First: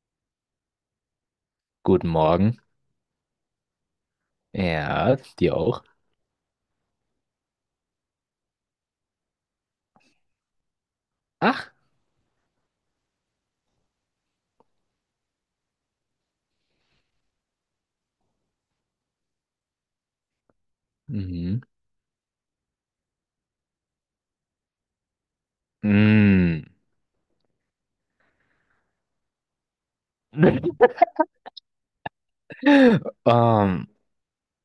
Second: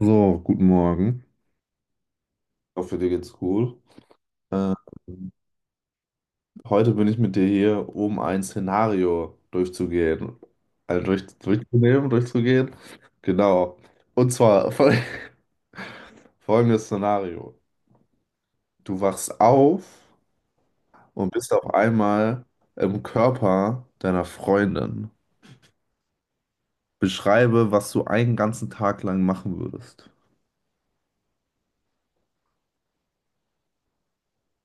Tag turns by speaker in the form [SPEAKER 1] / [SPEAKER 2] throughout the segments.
[SPEAKER 1] So, guten Morgen.
[SPEAKER 2] Guten Morgen.
[SPEAKER 1] Ich hoffe, dir geht's gut. Ähm,
[SPEAKER 2] Ja, dir auch.
[SPEAKER 1] Heute bin ich mit dir hier, um ein Szenario durchzugehen. Also
[SPEAKER 2] Ach,
[SPEAKER 1] durchzunehmen, durchzugehen. Genau. Und zwar folgendes Szenario. Du wachst auf und bist
[SPEAKER 2] mhm.
[SPEAKER 1] auf einmal im Körper deiner Freundin.
[SPEAKER 2] Mm.
[SPEAKER 1] Beschreibe, was du einen ganzen Tag lang machen würdest.
[SPEAKER 2] Ähm,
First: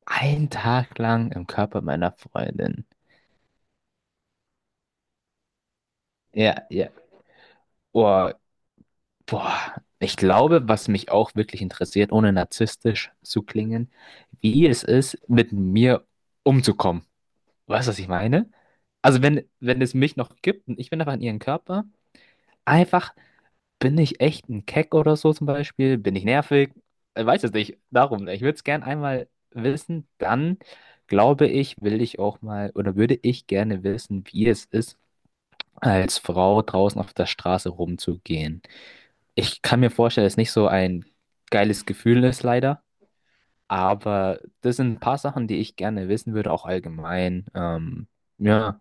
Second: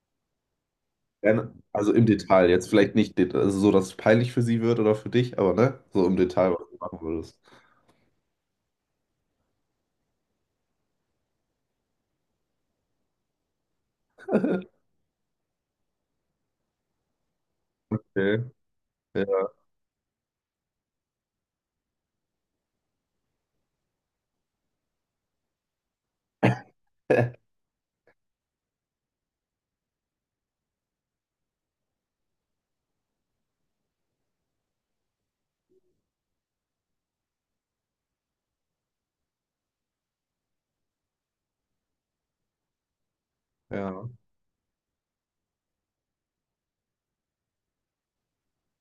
[SPEAKER 2] ein Tag lang im
[SPEAKER 1] Gerne.
[SPEAKER 2] Körper
[SPEAKER 1] Also im
[SPEAKER 2] meiner
[SPEAKER 1] Detail. Jetzt
[SPEAKER 2] Freundin.
[SPEAKER 1] vielleicht nicht also so, dass es peinlich für sie wird oder für dich, aber ne? So im Detail,
[SPEAKER 2] Ja,
[SPEAKER 1] was du
[SPEAKER 2] ja.
[SPEAKER 1] machen würdest.
[SPEAKER 2] Oh, boah. Ich glaube, was mich auch wirklich interessiert, ohne narzisstisch zu klingen, wie es ist, mit mir umzukommen. Weißt du, was ich
[SPEAKER 1] Okay.
[SPEAKER 2] meine? Also wenn,
[SPEAKER 1] Ja,
[SPEAKER 2] wenn es mich noch gibt und ich bin einfach in ihren Körper, einfach. Bin ich echt ein Keck oder so zum Beispiel? Bin ich nervig? Ich weiß es nicht. Darum, ich würde es gern einmal wissen. Dann glaube ich, will ich auch mal oder würde ich gerne wissen, wie es ist, als Frau draußen auf der Straße rumzugehen. Ich kann mir vorstellen, dass es nicht so ein geiles Gefühl ist, leider.
[SPEAKER 1] ja,
[SPEAKER 2] Aber das sind ein paar Sachen, die ich gerne wissen würde, auch allgemein. Ja.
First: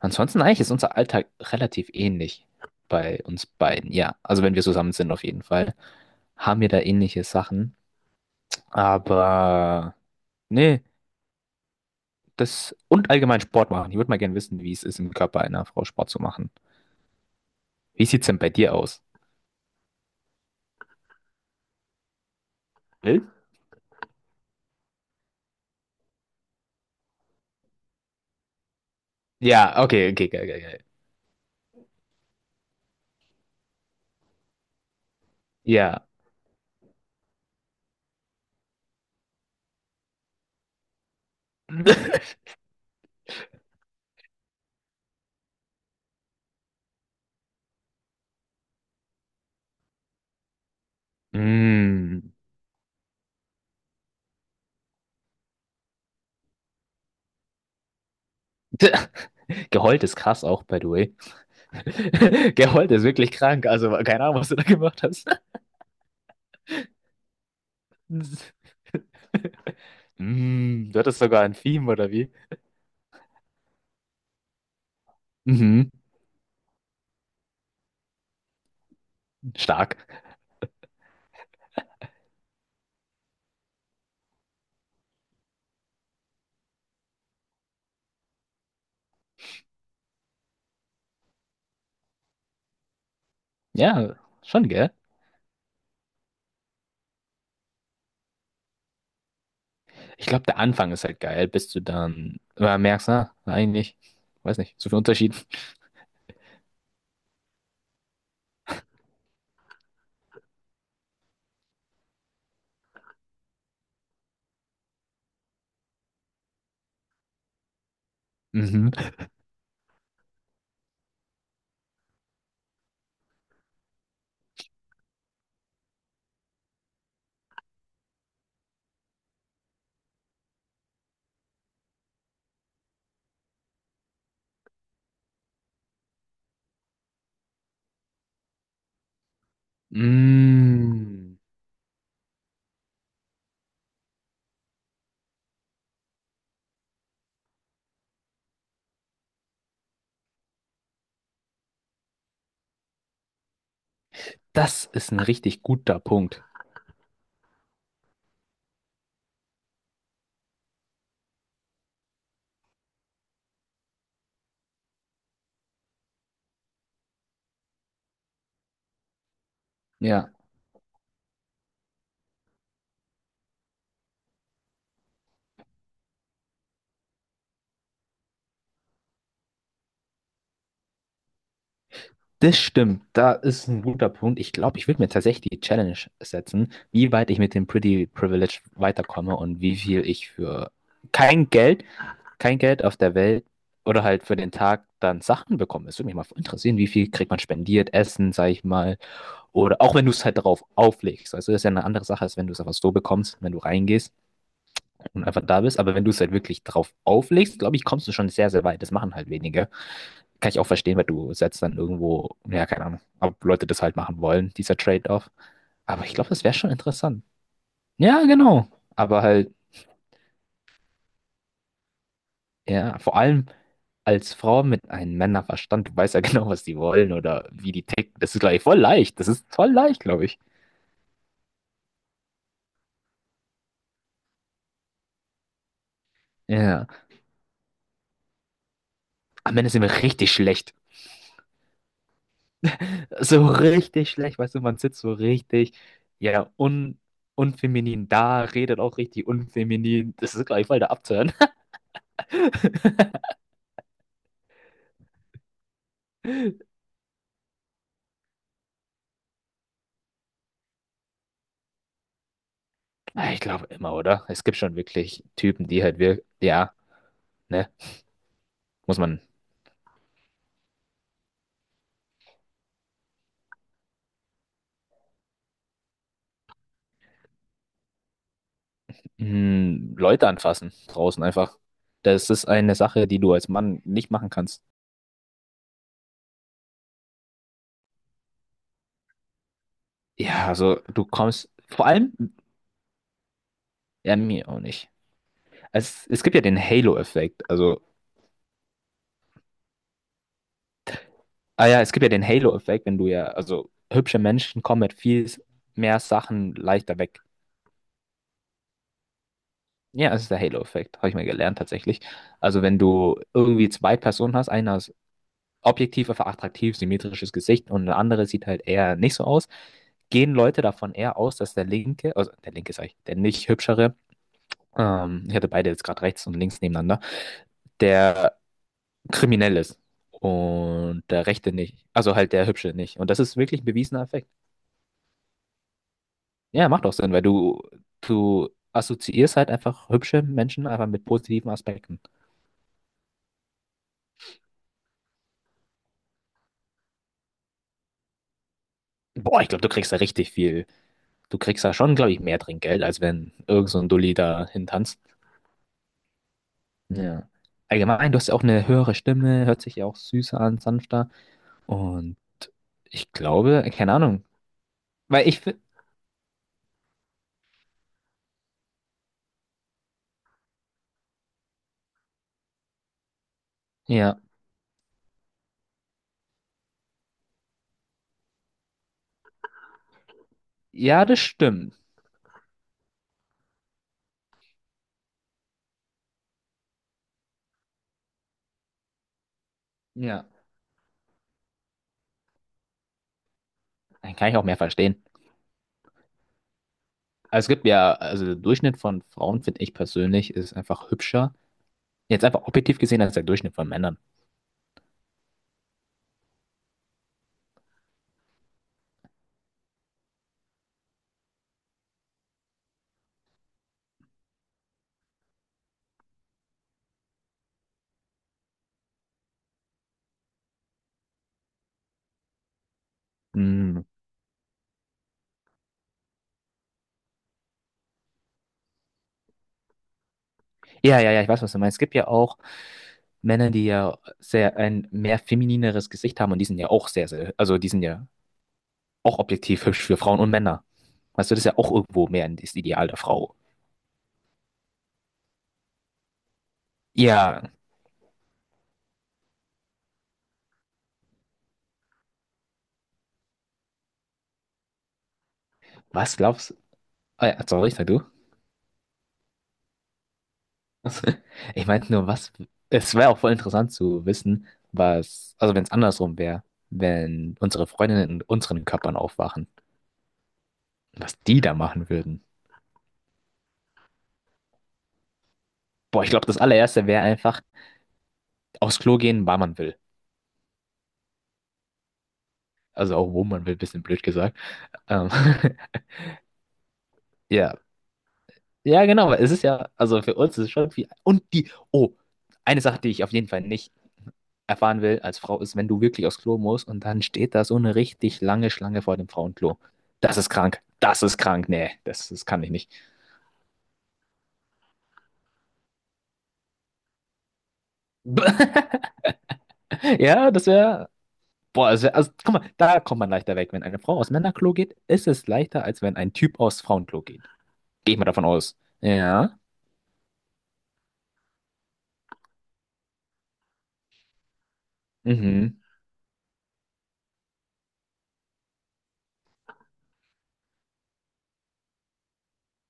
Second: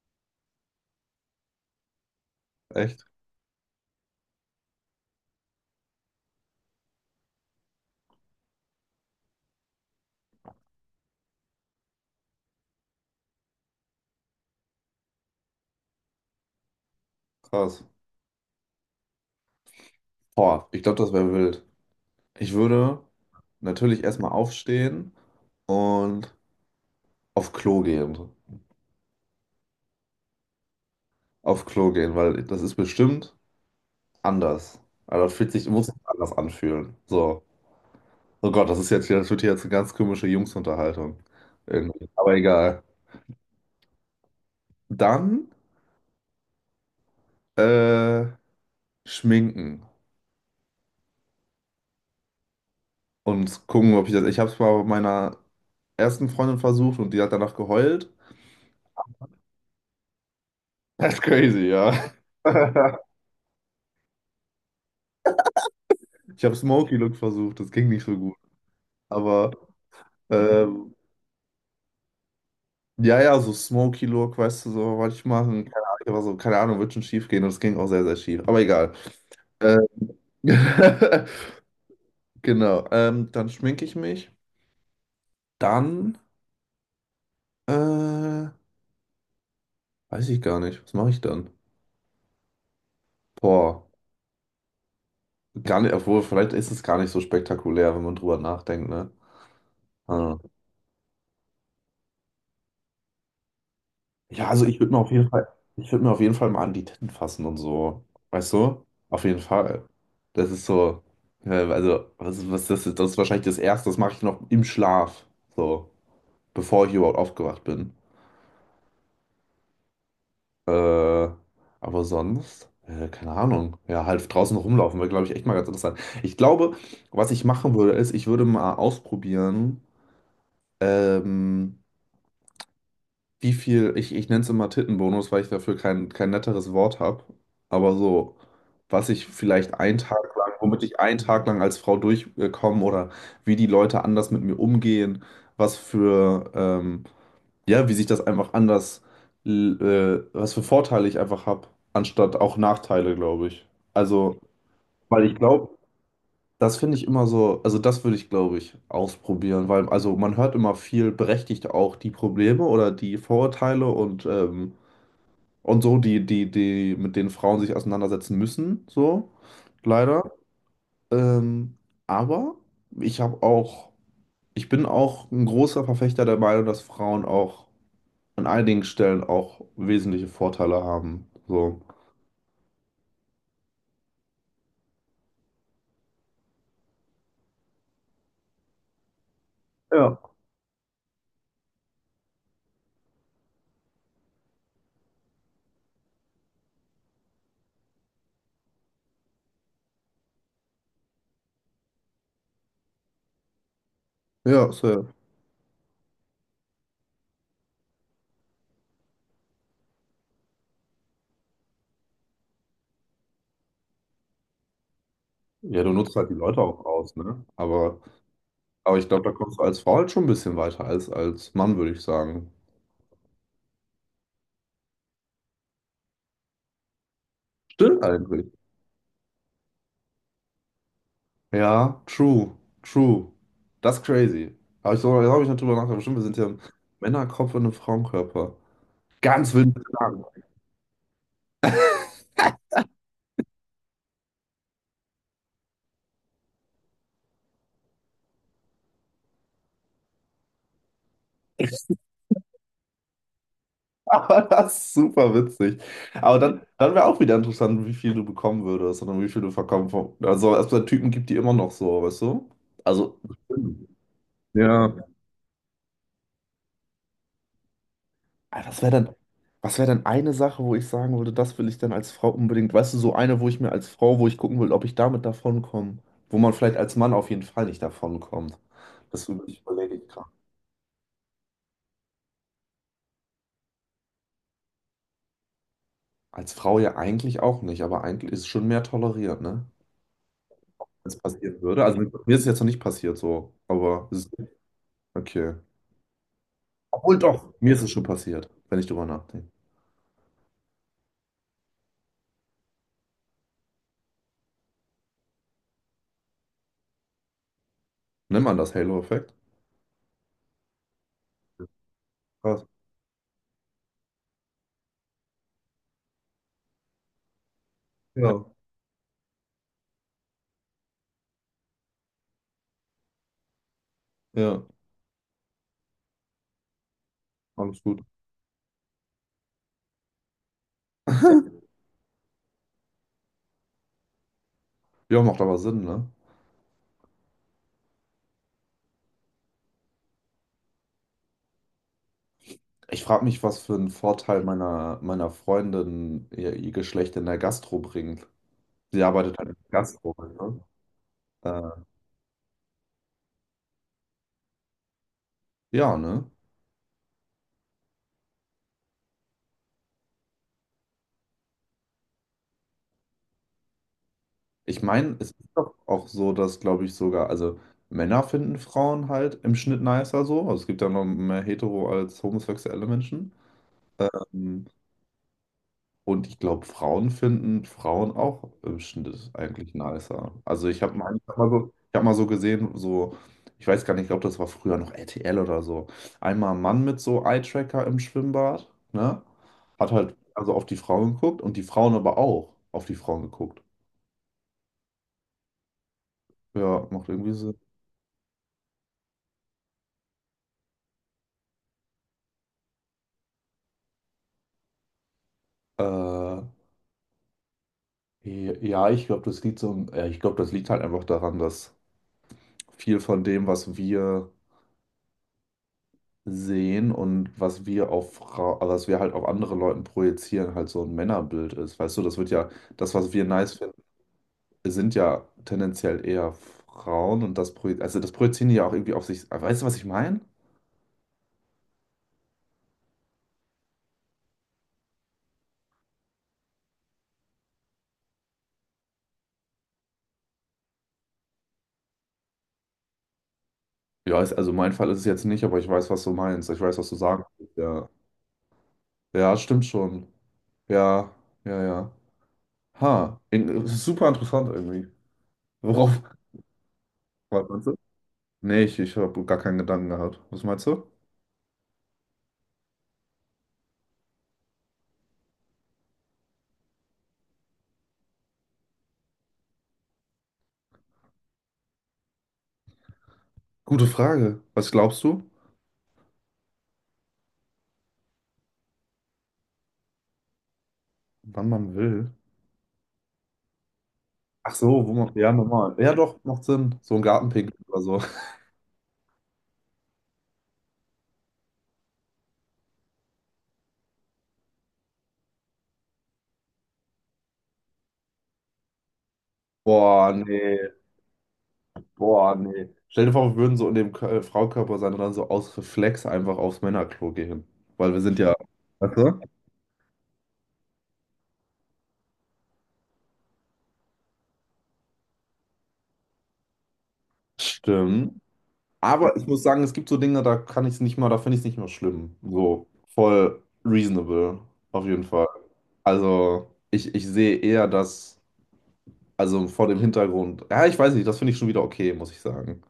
[SPEAKER 2] Ansonsten eigentlich ist unser Alltag relativ ähnlich
[SPEAKER 1] echt
[SPEAKER 2] bei uns beiden. Ja, also wenn wir zusammen sind auf jeden Fall, haben wir da ähnliche Sachen. Aber nee, das und allgemein Sport machen. Ich würde mal gerne wissen, wie es ist, im Körper einer Frau Sport zu machen.
[SPEAKER 1] krass.
[SPEAKER 2] Wie sieht's denn bei dir aus?
[SPEAKER 1] Boah, ich glaube, das wäre wild. Ich würde
[SPEAKER 2] Will?
[SPEAKER 1] natürlich erstmal aufstehen und auf Klo gehen.
[SPEAKER 2] Ja, okay, okay, geil, geil, geil.
[SPEAKER 1] Auf Klo gehen, weil das ist bestimmt anders. Also das fühlt sich, muss sich
[SPEAKER 2] Ja.
[SPEAKER 1] anders anfühlen. So. Oh Gott, das ist jetzt hier, das wird hier jetzt eine ganz komische Jungsunterhaltung. Irgendwie. Aber egal. Dann äh, schminken
[SPEAKER 2] Mm.
[SPEAKER 1] und gucken, ob ich das. Ich habe es mal bei meiner ersten Freundin versucht und die hat danach geheult.
[SPEAKER 2] Geheult ist krass auch, by the
[SPEAKER 1] Das ist crazy, ja.
[SPEAKER 2] way. Geheult ist wirklich krank. Also keine Ahnung, was du da gemacht hast.
[SPEAKER 1] Ich habe Smoky Look versucht, das ging nicht so gut. Aber
[SPEAKER 2] Mm,
[SPEAKER 1] ähm,
[SPEAKER 2] du hattest sogar ein Theme, oder wie?
[SPEAKER 1] ja, ja, so Smoky Look, weißt du, so wollte ich machen. Keine
[SPEAKER 2] Mhm,
[SPEAKER 1] Ahnung, aber so, keine Ahnung, wird schon schief gehen und es ging auch sehr, sehr schief. Aber egal. Ähm,
[SPEAKER 2] stark.
[SPEAKER 1] genau. Dann schminke ich mich. Dann äh, weiß ich gar nicht. Was mache ich dann? Boah,
[SPEAKER 2] Ja, schon, gell?
[SPEAKER 1] gar nicht, obwohl, vielleicht ist es gar nicht so spektakulär, wenn man drüber nachdenkt, ne?
[SPEAKER 2] Ich
[SPEAKER 1] Ah.
[SPEAKER 2] glaube, der Anfang ist halt geil, bis du dann merkst, na, eigentlich,
[SPEAKER 1] Ja,
[SPEAKER 2] weiß
[SPEAKER 1] also
[SPEAKER 2] nicht,
[SPEAKER 1] ich
[SPEAKER 2] so
[SPEAKER 1] würde mir
[SPEAKER 2] viel
[SPEAKER 1] auf jeden
[SPEAKER 2] Unterschied.
[SPEAKER 1] Fall, ich würde mir auf jeden Fall mal an die Titten fassen und so. Weißt du? Auf jeden Fall. Das ist so, also, was das ist wahrscheinlich das Erste, das mache ich noch im Schlaf. So, bevor ich überhaupt aufgewacht bin.
[SPEAKER 2] Mhm.
[SPEAKER 1] Äh, aber sonst, keine Ahnung. Ja, halt draußen rumlaufen wäre, glaube ich, echt mal ganz interessant. Ich glaube, was ich machen würde, ist, ich würde mal ausprobieren, ähm, wie viel, ich nenne es immer Tittenbonus, weil ich dafür kein netteres Wort habe, aber so, was ich vielleicht einen Tag lang, womit ich einen
[SPEAKER 2] Mm,
[SPEAKER 1] Tag lang als Frau durchkomme oder wie die Leute anders mit mir umgehen, was für, ja, wie sich das einfach anders, l- was für Vorteile ich einfach habe, anstatt auch Nachteile, glaube ich. Also,
[SPEAKER 2] das ist ein
[SPEAKER 1] weil ich
[SPEAKER 2] richtig
[SPEAKER 1] glaube,
[SPEAKER 2] guter Punkt.
[SPEAKER 1] das finde ich immer so, also das würde ich, glaube ich, ausprobieren, weil also man hört immer viel berechtigt auch die Probleme oder die Vorurteile und so, die mit denen Frauen sich auseinandersetzen müssen, so, leider.
[SPEAKER 2] Ja,
[SPEAKER 1] Ähm, aber ich habe auch, ich bin auch ein großer Verfechter der Meinung, dass Frauen auch an einigen Stellen auch wesentliche Vorteile haben, so.
[SPEAKER 2] das stimmt. Da ist ein guter Punkt. Ich glaube, ich würde mir tatsächlich die Challenge setzen, wie weit ich mit dem Pretty Privilege weiterkomme und wie viel ich
[SPEAKER 1] Ja.
[SPEAKER 2] für kein Geld kein Geld auf der Welt oder halt für den Tag dann Sachen bekommen. Es würde mich mal interessieren, wie viel kriegt man spendiert, Essen, sag ich mal. Oder auch wenn du es halt darauf auflegst. Also das ist ja eine andere Sache, als wenn du es einfach so bekommst, wenn du reingehst
[SPEAKER 1] Ja, safe.
[SPEAKER 2] und einfach da bist. Aber wenn du es halt wirklich drauf auflegst, glaube ich, kommst du schon sehr, sehr weit. Das machen halt wenige. Kann ich auch verstehen, weil du setzt dann irgendwo, ja, keine Ahnung, ob Leute das halt machen wollen, dieser Trade-off.
[SPEAKER 1] Ja, du
[SPEAKER 2] Aber ich
[SPEAKER 1] nutzt
[SPEAKER 2] glaube,
[SPEAKER 1] halt die
[SPEAKER 2] das wäre
[SPEAKER 1] Leute
[SPEAKER 2] schon
[SPEAKER 1] auch aus,
[SPEAKER 2] interessant.
[SPEAKER 1] ne? Aber.
[SPEAKER 2] Ja, genau.
[SPEAKER 1] Aber ich
[SPEAKER 2] Aber
[SPEAKER 1] glaube, da
[SPEAKER 2] halt,
[SPEAKER 1] kommst du als Frau halt schon ein bisschen weiter als Mann, würde ich sagen.
[SPEAKER 2] ja, vor allem als Frau mit einem Männerverstand, du weißt ja genau, was die wollen oder wie die
[SPEAKER 1] Stimmt
[SPEAKER 2] ticken. Das ist,
[SPEAKER 1] eigentlich.
[SPEAKER 2] glaube ich, voll leicht. Das ist voll leicht, glaube ich.
[SPEAKER 1] Ja, true, true. Das ist crazy. Habe ich so, da habe ich nicht drüber nachgedacht. Bestimmt, wir sind ja ein
[SPEAKER 2] Ja.
[SPEAKER 1] Männerkopf in einem Frauenkörper. Ganz
[SPEAKER 2] Am Ende
[SPEAKER 1] wild.
[SPEAKER 2] sind wir richtig schlecht. So richtig schlecht, weißt du, man sitzt so richtig, ja, un unfeminin da, redet auch richtig unfeminin. Das ist, glaube ich, voll der Abturn.
[SPEAKER 1] Aber das ist super witzig. Aber dann wäre auch wieder interessant, wie viel du bekommen würdest und wie viel du verkaufen. Also, es gibt Typen gibt, die immer noch so, weißt du? Also,
[SPEAKER 2] Ah, ich glaube immer, oder? Es gibt schon
[SPEAKER 1] ja.
[SPEAKER 2] wirklich Typen, die halt wir, ja, ne,
[SPEAKER 1] Ah, was wäre
[SPEAKER 2] muss
[SPEAKER 1] dann,
[SPEAKER 2] man.
[SPEAKER 1] was wär dann eine Sache, wo ich sagen würde, das will ich dann als Frau unbedingt, weißt du, so eine, wo ich mir als Frau, wo ich gucken will, ob ich damit davonkomme, wo man vielleicht als Mann auf jeden Fall nicht davonkommt. Das ich überlege
[SPEAKER 2] Hm,
[SPEAKER 1] ich gerade.
[SPEAKER 2] Leute anfassen draußen einfach. Das ist eine Sache, die du als Mann nicht machen kannst.
[SPEAKER 1] Als Frau ja eigentlich auch nicht, aber eigentlich ist es schon mehr toleriert, ne?
[SPEAKER 2] Ja, also du
[SPEAKER 1] Wenn es
[SPEAKER 2] kommst
[SPEAKER 1] passieren würde.
[SPEAKER 2] vor
[SPEAKER 1] Also mir
[SPEAKER 2] allem,
[SPEAKER 1] ist es jetzt noch nicht passiert so, aber
[SPEAKER 2] ja,
[SPEAKER 1] es ist,
[SPEAKER 2] mir auch nicht.
[SPEAKER 1] okay.
[SPEAKER 2] Es gibt ja den
[SPEAKER 1] Obwohl
[SPEAKER 2] Halo-Effekt.
[SPEAKER 1] doch, mir
[SPEAKER 2] Also,
[SPEAKER 1] ist es schon passiert, wenn ich drüber nachdenke.
[SPEAKER 2] ah ja, es gibt ja den Halo-Effekt, wenn du ja, also hübsche Menschen kommen mit viel mehr Sachen leichter weg.
[SPEAKER 1] Nimm man das Halo-Effekt?
[SPEAKER 2] Ja, es ist der Halo-Effekt, habe ich mal gelernt tatsächlich. Also,
[SPEAKER 1] Krass.
[SPEAKER 2] wenn du irgendwie zwei Personen hast, einer objektiv einfach attraktiv, symmetrisches Gesicht und eine andere
[SPEAKER 1] Ja,
[SPEAKER 2] sieht halt eher nicht so aus, gehen Leute davon eher aus, dass der linke, also der linke sag ich, der nicht hübschere,
[SPEAKER 1] ja,
[SPEAKER 2] ich hatte beide jetzt gerade rechts und links nebeneinander,
[SPEAKER 1] alles gut.
[SPEAKER 2] der kriminell ist und der rechte nicht, also halt der hübsche nicht. Und das ist wirklich ein bewiesener Effekt.
[SPEAKER 1] Ja, macht aber Sinn, ne?
[SPEAKER 2] Ja, macht auch Sinn, weil du assoziierst halt einfach hübsche Menschen einfach mit positiven Aspekten.
[SPEAKER 1] Ich frage mich, was für einen Vorteil meiner Freundin ihr Geschlecht in der Gastro bringt. Sie arbeitet
[SPEAKER 2] Boah, ich
[SPEAKER 1] halt in
[SPEAKER 2] glaube, du
[SPEAKER 1] der
[SPEAKER 2] kriegst da
[SPEAKER 1] Gastro,
[SPEAKER 2] richtig
[SPEAKER 1] ne?
[SPEAKER 2] viel. Du kriegst da
[SPEAKER 1] Äh,
[SPEAKER 2] schon, glaube ich, mehr Trinkgeld, als wenn irgend so ein Dulli da hintanzt.
[SPEAKER 1] ja, ne?
[SPEAKER 2] Ja. Allgemein, du hast ja auch eine höhere Stimme, hört sich ja auch süßer an, sanfter. Und ich glaube, keine Ahnung.
[SPEAKER 1] Ich meine,
[SPEAKER 2] Weil
[SPEAKER 1] es ist
[SPEAKER 2] ich finde,
[SPEAKER 1] doch auch so, dass, glaube ich, sogar, also Männer finden Frauen halt im Schnitt nicer so. Also es gibt ja noch mehr hetero als homosexuelle Menschen.
[SPEAKER 2] ja,
[SPEAKER 1] Ähm, Und ich glaube, Frauen finden Frauen auch im Schnitt eigentlich nicer. Also ich habe
[SPEAKER 2] ja,
[SPEAKER 1] mal,
[SPEAKER 2] das
[SPEAKER 1] ich hab mal so,
[SPEAKER 2] stimmt.
[SPEAKER 1] ich hab mal so gesehen, so, ich weiß gar nicht, ich glaube, das war früher noch RTL oder so. Einmal ein Mann mit so Eye-Tracker im Schwimmbad, ne? Hat halt
[SPEAKER 2] Ja.
[SPEAKER 1] also auf die Frauen geguckt und die Frauen aber auch auf die Frauen geguckt.
[SPEAKER 2] Dann kann ich auch mehr verstehen.
[SPEAKER 1] Ja, macht irgendwie
[SPEAKER 2] Also es
[SPEAKER 1] Sinn.
[SPEAKER 2] gibt ja, also der Durchschnitt von Frauen, finde ich persönlich, ist einfach hübscher. Jetzt einfach objektiv gesehen als der Durchschnitt von Männern.
[SPEAKER 1] Äh, ja, ich glaube, das liegt so, ja, ich glaube, das liegt halt einfach daran, dass viel von dem, was wir sehen und was wir auf Frau, also was wir halt auf andere Leuten projizieren, halt so ein Männerbild ist. Weißt du, das wird ja, das, was wir nice finden,
[SPEAKER 2] Hm.
[SPEAKER 1] sind ja tendenziell eher Frauen und das projizieren, also das projizieren die ja auch irgendwie auf sich. Weißt du, was ich meine?
[SPEAKER 2] Ja, ja, ja, ich weiß, was du meinst. Es gibt ja auch Männer, die ja sehr ein mehr feminineres Gesicht haben und die sind ja auch sehr, sehr, also die sind ja auch objektiv hübsch für Frauen und Männer. Weißt du, das ist ja auch irgendwo mehr das Ideal der Frau.
[SPEAKER 1] Ja, ist, also mein Fall ist es jetzt nicht, aber ich weiß, was du meinst. Ich weiß, was du sagen
[SPEAKER 2] Ja,
[SPEAKER 1] willst. Ja, ja, stimmt schon. Ja, ja, ja. Ha, in, super interessant irgendwie. Worauf?
[SPEAKER 2] was glaubst du? Ah, ja,
[SPEAKER 1] Was meinst
[SPEAKER 2] sorry,
[SPEAKER 1] du?
[SPEAKER 2] sag du.
[SPEAKER 1] Nee, ich habe gar keinen Gedanken gehabt. Was meinst du?
[SPEAKER 2] Ich meinte nur, was. Es wäre auch voll interessant zu wissen, was. Also, wenn es andersrum wäre, wenn unsere Freundinnen in unseren Körpern aufwachen, was die da machen würden.
[SPEAKER 1] Gute Frage. Was glaubst du?
[SPEAKER 2] Boah, ich glaube, das allererste wäre einfach aufs Klo gehen, wann man will.
[SPEAKER 1] Wann man will.
[SPEAKER 2] Also, auch wo man will, bisschen blöd gesagt.
[SPEAKER 1] Ach so, wo
[SPEAKER 2] Ähm,
[SPEAKER 1] man, ja, normal. Ja, doch, macht Sinn. So ein
[SPEAKER 2] ja.
[SPEAKER 1] Gartenpicknick oder so.
[SPEAKER 2] Ja, genau, weil es ist ja. Also, für uns ist es schon viel. Und die. Oh, eine Sache, die ich auf jeden Fall nicht erfahren will als Frau, ist, wenn du wirklich aufs Klo musst und dann steht da so eine richtig lange Schlange vor dem Frauenklo.
[SPEAKER 1] Boah,
[SPEAKER 2] Das ist
[SPEAKER 1] nee,
[SPEAKER 2] krank. Das ist krank. Nee, das, das
[SPEAKER 1] boah,
[SPEAKER 2] kann ich
[SPEAKER 1] nee.
[SPEAKER 2] nicht.
[SPEAKER 1] Stell dir vor, wir würden so in dem Fraukörper sein und dann so aus Reflex einfach aufs Männerklo gehen. Weil wir sind ja. Weißt du?
[SPEAKER 2] Ja, das wäre. Boah, das wär, also guck mal, da kommt man leichter weg. Wenn eine Frau aus Männerklo geht, ist es leichter, als wenn ein Typ aus Frauenklo geht. Gehe ich mal
[SPEAKER 1] Stimmt.
[SPEAKER 2] davon aus.
[SPEAKER 1] Aber ich
[SPEAKER 2] Ja.
[SPEAKER 1] muss sagen, es gibt so Dinge, da kann ich es nicht mal, da finde ich es nicht mehr schlimm. So, voll reasonable, auf jeden Fall.
[SPEAKER 2] Mhm.
[SPEAKER 1] Also, ich sehe eher, dass. Also vor dem Hintergrund. Ja, ich weiß nicht, das finde ich schon wieder okay, muss ich sagen.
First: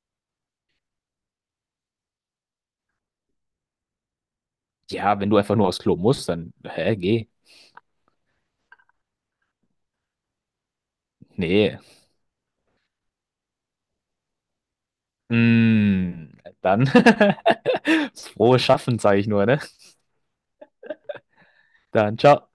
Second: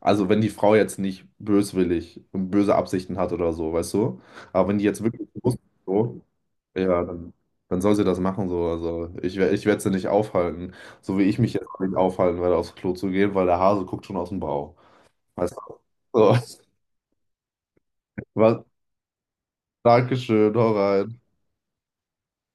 [SPEAKER 1] Also wenn die Frau jetzt nicht böswillig und böse Absichten hat oder so, weißt du? Aber wenn die jetzt
[SPEAKER 2] Ja,
[SPEAKER 1] wirklich
[SPEAKER 2] wenn du einfach
[SPEAKER 1] bewusst
[SPEAKER 2] nur aufs Klo
[SPEAKER 1] so,
[SPEAKER 2] musst, dann, hä,
[SPEAKER 1] ja,
[SPEAKER 2] geh.
[SPEAKER 1] dann, dann soll sie das machen so. Also ich, ich werde sie nicht aufhalten. So wie ich mich jetzt
[SPEAKER 2] Nee.
[SPEAKER 1] auch nicht aufhalten werde, aufs Klo zu gehen, weil der Hase guckt schon aus dem Bauch. Weißt du?
[SPEAKER 2] Mm,
[SPEAKER 1] So.
[SPEAKER 2] dann,
[SPEAKER 1] Was?
[SPEAKER 2] frohes Schaffen, sage ich nur, ne?
[SPEAKER 1] Dankeschön, hau rein.
[SPEAKER 2] Dann, ciao.